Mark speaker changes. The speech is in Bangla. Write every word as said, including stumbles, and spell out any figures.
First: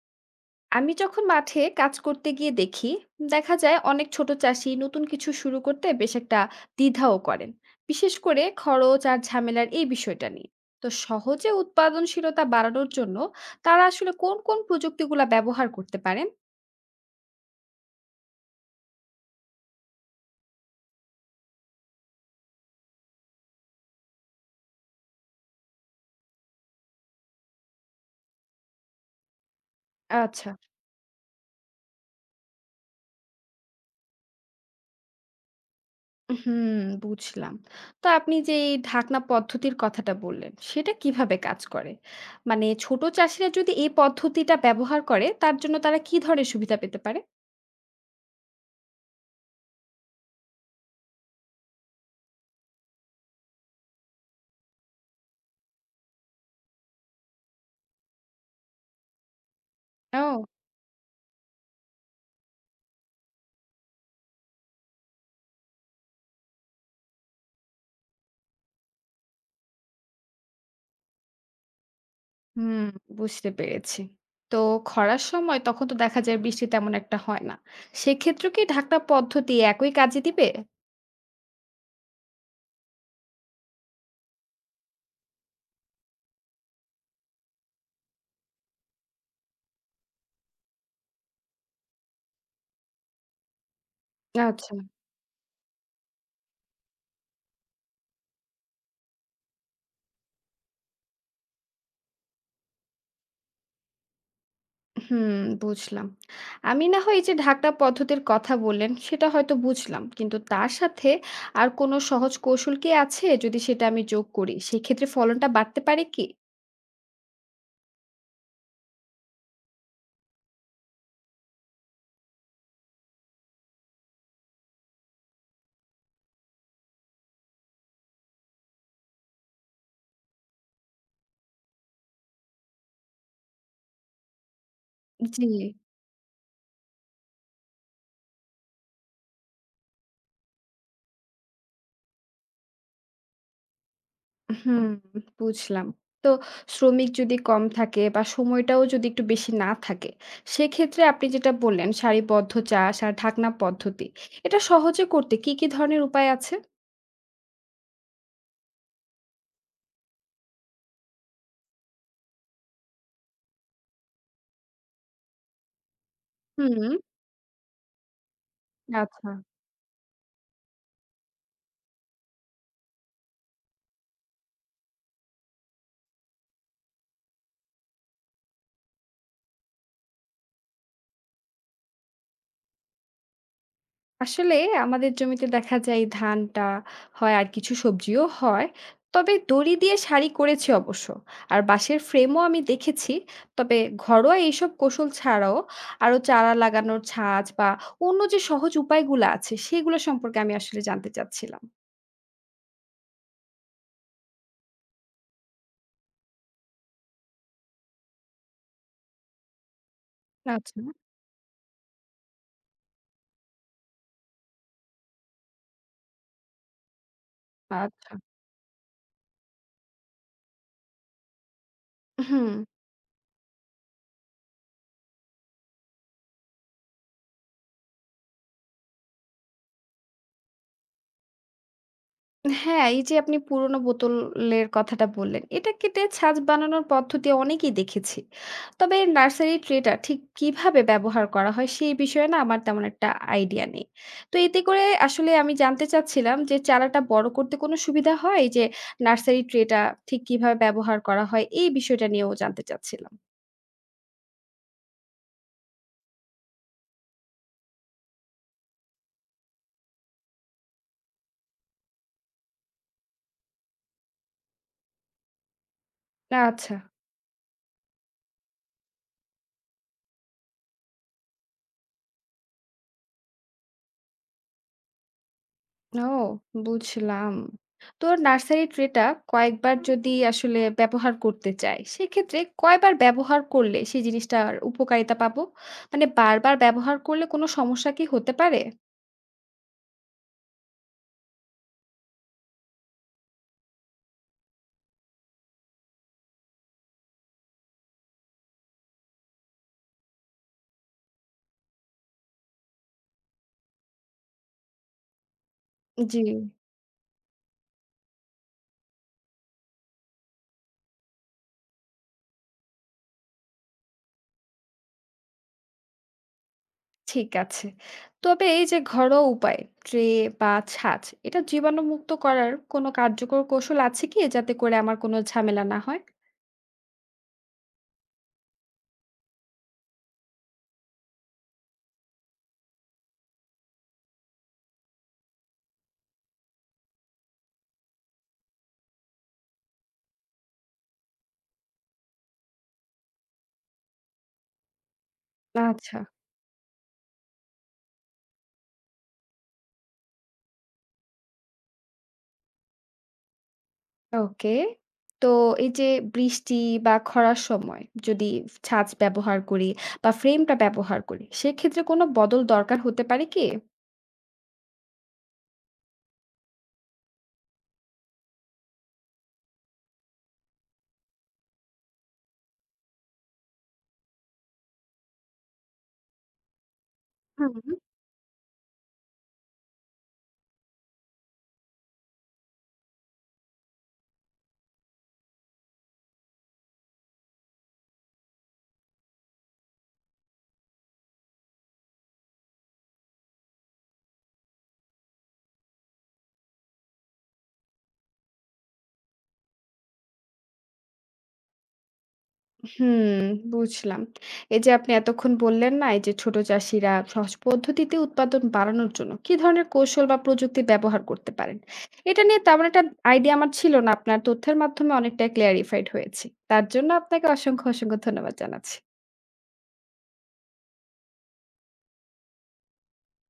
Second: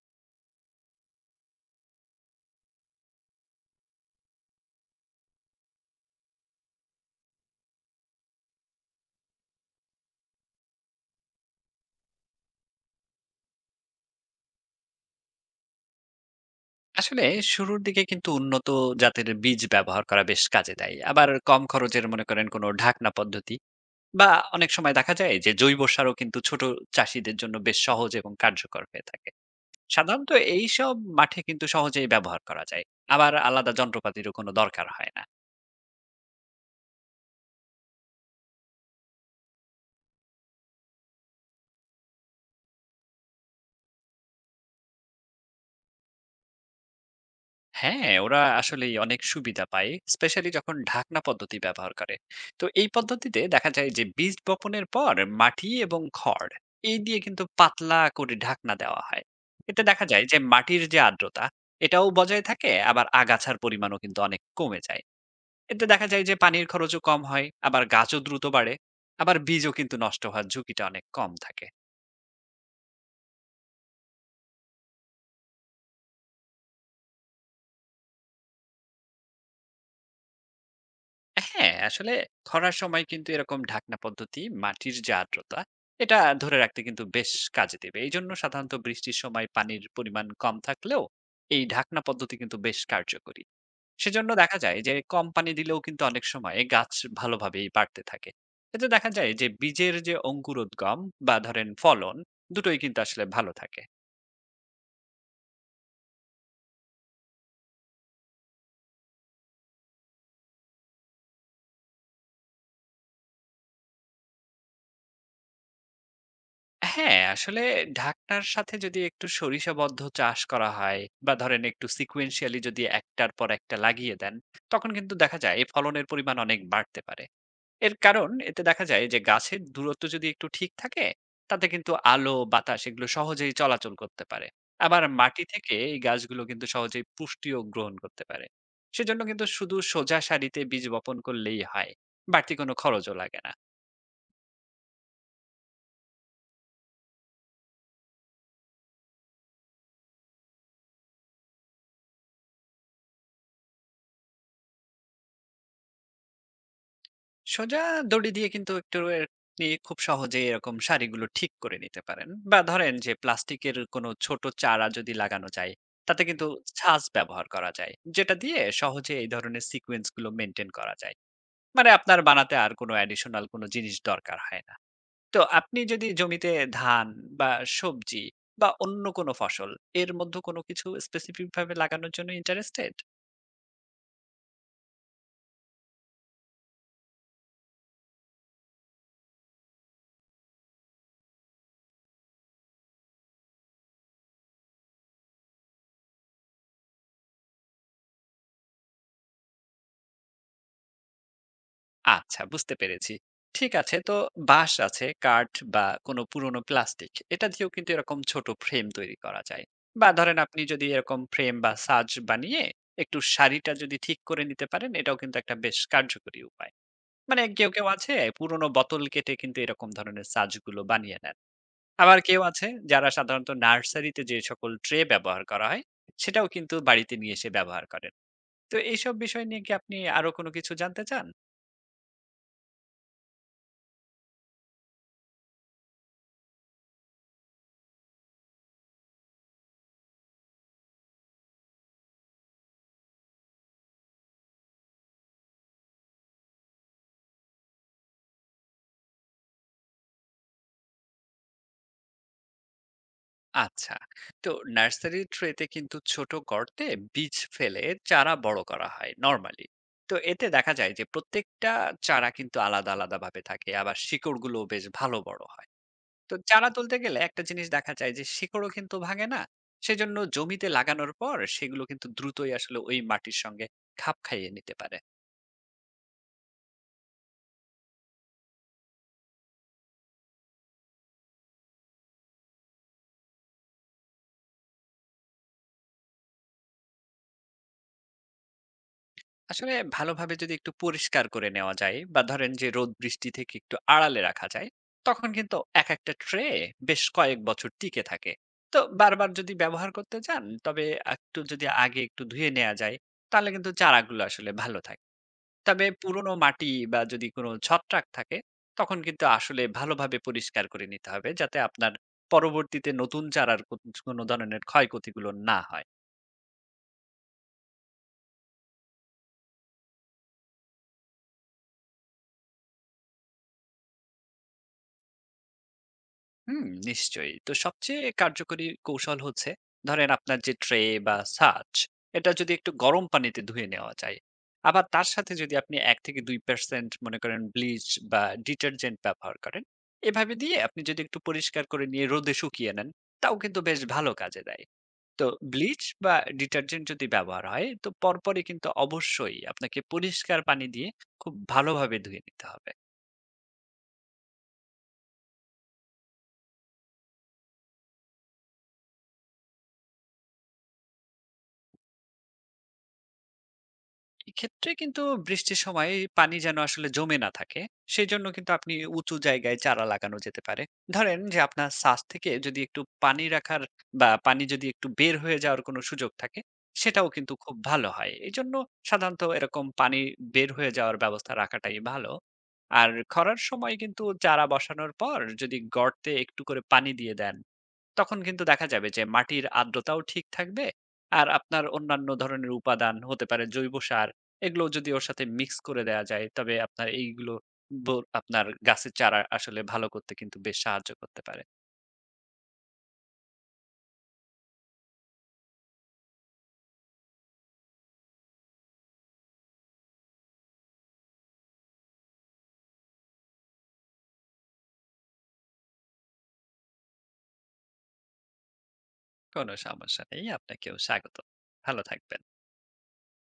Speaker 1: আমি যখন মাঠে কাজ করতে গিয়ে দেখি দেখা যায় অনেক ছোট চাষি নতুন কিছু শুরু করতে বেশ একটা দ্বিধাও করেন, বিশেষ করে খরচ আর ঝামেলার এই বিষয়টা নিয়ে। তো সহজে উৎপাদনশীলতা বাড়ানোর জন্য তারা আসলে কোন কোন প্রযুক্তিগুলা ব্যবহার করতে পারেন?
Speaker 2: আসলে শুরুর দিকে কিন্তু উন্নত জাতের বীজ ব্যবহার করা বেশ কাজে দেয়, আবার কম খরচের মনে করেন কোনো ঢাকনা পদ্ধতি বা অনেক সময় দেখা যায় যে জৈব সারও কিন্তু ছোট চাষীদের জন্য বেশ সহজ এবং কার্যকর হয়ে থাকে। সাধারণত
Speaker 1: আচ্ছা।
Speaker 2: এইসব মাঠে কিন্তু সহজেই ব্যবহার করা যায়, আবার আলাদা যন্ত্রপাতিরও কোনো দরকার হয় না।
Speaker 1: হুম, বুঝলাম। তো আপনি যে এই ঢাকনা পদ্ধতির কথাটা বললেন, সেটা কিভাবে কাজ করে? মানে ছোট চাষিরা যদি এই পদ্ধতিটা ব্যবহার করে, তার জন্য তারা কি ধরনের সুবিধা পেতে পারে?
Speaker 2: হ্যাঁ, ওরা আসলেই অনেক সুবিধা পায়। স্পেশালি যখন ঢাকনা পদ্ধতি ব্যবহার করে। তো এই পদ্ধতিতে দেখা যায় যে বীজ বপনের পর মাটি এবং খড় এই দিয়ে কিন্তু পাতলা করে ঢাকনা দেওয়া হয়। এতে দেখা যায় যে
Speaker 1: ও।
Speaker 2: মাটির যে আর্দ্রতা এটাও বজায় থাকে, আবার আগাছার পরিমাণও কিন্তু অনেক কমে যায়। এতে দেখা যায় যে পানির খরচও কম হয়, আবার গাছও দ্রুত বাড়ে, আবার বীজও কিন্তু নষ্ট হওয়ার ঝুঁকিটা অনেক কম থাকে।
Speaker 1: হুম, বুঝতে পেরেছি। তো খরার সময় তখন তো দেখা যায় বৃষ্টি তেমন একটা হয় না। সেক্ষেত্রেও কি ঢাকনা পদ্ধতি একই কাজে দিবে?
Speaker 2: হ্যাঁ, আসলে খরার সময় কিন্তু এরকম ঢাকনা পদ্ধতি মাটির যে আর্দ্রতা এটা ধরে রাখতে কিন্তু বেশ কাজে দেবে। এইজন্য সাধারণত বৃষ্টির সময় পানির পরিমাণ কম থাকলেও এই ঢাকনা পদ্ধতি কিন্তু বেশ কার্যকরী। সেজন্য দেখা
Speaker 1: আচ্ছা।
Speaker 2: যায় যে কম পানি দিলেও কিন্তু অনেক সময় গাছ ভালোভাবেই বাড়তে থাকে। এতে দেখা যায় যে বীজের যে অঙ্কুরোদ্গম বা ধরেন ফলন দুটোই কিন্তু আসলে ভালো থাকে।
Speaker 1: হুম, বুঝলাম। আমি না হয় এই যে ঢাকনা পদ্ধতির কথা বললেন সেটা হয়তো বুঝলাম। কিন্তু তার সাথে আর কোনো সহজ কৌশল কি আছে? যদি সেটা আমি যোগ করি সেক্ষেত্রে ফলনটা বাড়তে পারে কি?
Speaker 2: হ্যাঁ, আসলে ঢাকনার সাথে যদি একটু সরিষাবদ্ধ চাষ করা হয় বা ধরেন একটু sequentially যদি একটার পর একটা লাগিয়ে দেন, তখন কিন্তু দেখা যায় এই ফলনের পরিমাণ অনেক বাড়তে পারে। এর কারণ এতে দেখা যায় যে গাছের দূরত্ব যদি একটু ঠিক থাকে, তাতে কিন্তু আলো, বাতাস এগুলো সহজেই চলাচল করতে পারে। আবার মাটি
Speaker 1: জি।
Speaker 2: থেকে এই গাছগুলো কিন্তু সহজেই পুষ্টিও গ্রহণ করতে পারে। সেজন্য কিন্তু শুধু সোজা সারিতে বীজ বপন করলেই হয়। বাড়তি কোনো খরচও লাগে না।
Speaker 1: হুম, বুঝলাম। তো শ্রমিক যদি কম থাকে বা সময়টাও যদি একটু বেশি না থাকে, সেক্ষেত্রে আপনি যেটা বললেন সারিবদ্ধ চাষ আর ঢাকনা পদ্ধতি, এটা সহজে করতে কি, কি ধরনের উপায় আছে?
Speaker 2: সোজা দড়ি দিয়ে কিন্তু একটু এর আপনি খুব সহজেই এরকম সারিগুলো ঠিক করে নিতে পারেন, বা ধরেন যে প্লাস্টিকের কোনো ছোট চারা যদি লাগানো যায়, তাতে কিন্তু
Speaker 1: হুম,
Speaker 2: ছাঁচ ব্যবহার করা যায়, যেটা দিয়ে সহজে এই
Speaker 1: আচ্ছা।
Speaker 2: ধরনের সিকোয়েন্স গুলো মেনটেন করা যায়। মানে আপনার বানাতে আর কোনো অ্যাডিশনাল কোনো জিনিস দরকার হয় না। তো আপনি যদি জমিতে ধান বা সবজি বা অন্য কোনো ফসল এর মধ্যে কোনো কিছু স্পেসিফিক ভাবে লাগানোর জন্য ইন্টারেস্টেড।
Speaker 1: আসলে আমাদের জমিতে দেখা যায় ধানটা হয় আর কিছু সবজিও হয়। তবে দড়ি দিয়ে সারি করেছি অবশ্য, আর বাঁশের ফ্রেমও আমি দেখেছি। তবে ঘরোয়া এইসব কৌশল ছাড়াও আরো চারা লাগানোর ছাঁচ বা অন্য যে সহজ উপায়গুলো আছে সেগুলো সম্পর্কে আমি আসলে জানতে চাচ্ছিলাম।
Speaker 2: আচ্ছা, বুঝতে পেরেছি। ঠিক আছে। তো বাঁশ আছে, কাঠ বা কোনো পুরনো প্লাস্টিক এটা দিয়েও কিন্তু এরকম ছোট ফ্রেম তৈরি করা যায়। বা ধরেন আপনি
Speaker 1: আচ্ছা।
Speaker 2: যদি এরকম ফ্রেম বা সাজ বানিয়ে একটু সারিটা যদি ঠিক করে নিতে পারেন, এটাও কিন্তু একটা বেশ কার্যকরী উপায়। মানে কেউ, কেউ আছে
Speaker 1: আচ্ছা।
Speaker 2: পুরনো বোতল কেটে কিন্তু এরকম ধরনের সাজগুলো বানিয়ে নেন। আবার কেউ
Speaker 1: হুম।
Speaker 2: আছে যারা সাধারণত নার্সারিতে যে সকল ট্রে ব্যবহার করা হয় সেটাও কিন্তু বাড়িতে নিয়ে এসে ব্যবহার করেন। তো এইসব বিষয় নিয়ে কি আপনি আরো কোনো কিছু জানতে চান?
Speaker 1: হ্যাঁ, এই যে আপনি পুরোনো বোতলের কথাটা বললেন, এটা কেটে ছাঁচ বানানোর পদ্ধতি অনেকই দেখেছি। তবে নার্সারি ট্রেটা ঠিক কিভাবে ব্যবহার করা হয় সেই বিষয়ে না আমার তেমন একটা আইডিয়া নেই। তো এতে করে আসলে আমি জানতে চাচ্ছিলাম যে চারাটা বড় করতে কোনো সুবিধা হয়? এই যে নার্সারি ট্রেটা ঠিক কিভাবে ব্যবহার করা হয় এই বিষয়টা নিয়েও জানতে চাচ্ছিলাম।
Speaker 2: আচ্ছা। তো নার্সারি ট্রেতে কিন্তু ছোট গর্তে বীজ ফেলে চারা বড় করা হয় নরমালি। তো এতে দেখা যায় যে প্রত্যেকটা চারা কিন্তু আলাদা আলাদা ভাবে থাকে, আবার শিকড়গুলো বেশ ভালো বড় হয়। তো চারা
Speaker 1: আচ্ছা।
Speaker 2: তুলতে গেলে একটা জিনিস দেখা যায় যে শিকড়ও কিন্তু ভাঙে না। সেজন্য জমিতে লাগানোর পর সেগুলো কিন্তু দ্রুতই আসলে ওই মাটির সঙ্গে খাপ খাইয়ে নিতে পারে।
Speaker 1: ও, বুঝলাম। তো নার্সারি ট্রে টা কয়েকবার যদি আসলে ব্যবহার করতে চাই, সেক্ষেত্রে কয়বার ব্যবহার করলে সেই জিনিসটার উপকারিতা পাবো? মানে বারবার ব্যবহার করলে কোনো সমস্যা কি হতে পারে?
Speaker 2: আসলে ভালোভাবে যদি একটু পরিষ্কার করে নেওয়া যায় বা ধরেন যে রোদ বৃষ্টি থেকে একটু আড়ালে রাখা যায়, তখন কিন্তু এক একটা ট্রে বেশ কয়েক বছর টিকে থাকে। তো বারবার যদি ব্যবহার করতে চান, তবে একটু যদি আগে একটু ধুয়ে নেওয়া যায়, তাহলে কিন্তু চারাগুলো আসলে ভালো থাকে। তবে
Speaker 1: জি,
Speaker 2: পুরনো মাটি বা যদি কোনো ছত্রাক থাকে, তখন কিন্তু আসলে ভালোভাবে পরিষ্কার করে নিতে হবে, যাতে আপনার পরবর্তীতে নতুন চারার কো- কোনো ধরনের ক্ষয়ক্ষতিগুলো না হয়।
Speaker 1: ঠিক আছে। তবে এই যে ঘরোয়া উপায়, ট্রে বা ছাঁচ, এটা জীবাণুমুক্ত করার কোনো কার্যকর কৌশল আছে কি, যাতে করে আমার কোনো ঝামেলা না হয়?
Speaker 2: হুম, নিশ্চয়ই। তো সবচেয়ে কার্যকরী কৌশল হচ্ছে ধরেন আপনার যে ট্রে বা ছাঁচ এটা যদি একটু গরম পানিতে ধুয়ে নেওয়া যায়। আবার তার সাথে যদি আপনি এক থেকে দুই শতাংশ মনে করেন ব্লিচ বা ডিটারজেন্ট ব্যবহার করেন, এভাবে দিয়ে আপনি যদি একটু পরিষ্কার করে নিয়ে রোদে শুকিয়ে নেন, তাও কিন্তু বেশ ভালো কাজে দেয়। তো ব্লিচ
Speaker 1: আচ্ছা।
Speaker 2: বা ডিটারজেন্ট যদি ব্যবহার হয়, তো পরপরই কিন্তু অবশ্যই আপনাকে পরিষ্কার পানি দিয়ে খুব ভালোভাবে ধুয়ে নিতে হবে।
Speaker 1: ওকে। তো এই যে বৃষ্টি বা খরার সময় যদি ছাঁচ ব্যবহার করি বা ফ্রেমটা ব্যবহার করি, সেক্ষেত্রে কোনো বদল দরকার হতে পারে কি?
Speaker 2: এক্ষেত্রে কিন্তু বৃষ্টির সময় পানি যেন আসলে জমে না থাকে, সেই জন্য কিন্তু আপনি উঁচু জায়গায় চারা লাগানো যেতে পারে। ধরেন যে আপনার ছাদ থেকে যদি একটু পানি রাখার বা পানি যদি একটু বের হয়ে যাওয়ার কোনো সুযোগ থাকে, সেটাও কিন্তু খুব
Speaker 1: হুম।
Speaker 2: ভালো হয় এই জন্য। সাধারণত এরকম পানি বের হয়ে যাওয়ার ব্যবস্থা রাখাটাই ভালো। আর খরার সময় কিন্তু চারা বসানোর পর যদি গর্তে একটু করে পানি দিয়ে দেন, তখন কিন্তু দেখা যাবে যে মাটির আর্দ্রতাও ঠিক থাকবে। আর আপনার অন্যান্য ধরনের উপাদান হতে পারে জৈব সার, এগুলো যদি ওর সাথে মিক্স করে দেয়া যায়, তবে আপনার এইগুলো ব আপনার গাছের চারা আসলে ভালো করতে কিন্তু বেশ সাহায্য করতে পারে।
Speaker 1: হুম, বুঝলাম। এই যে আপনি এতক্ষণ বললেন না, এই যে ছোট চাষিরা সহজ পদ্ধতিতে উৎপাদন বাড়ানোর জন্য কি ধরনের কৌশল বা প্রযুক্তি ব্যবহার করতে পারেন? এটা নিয়ে তেমন একটা আইডিয়া আমার ছিল না। আপনার তথ্যের মাধ্যমে অনেকটাই ক্লিয়ারিফাইড হয়েছি। তার জন্য আপনাকে অসংখ্য, অসংখ্য ধন্যবাদ জানাচ্ছি।
Speaker 2: কোনো সমস্যা নেই। আপনাকেও স্বাগতম। ভালো থাকবেন।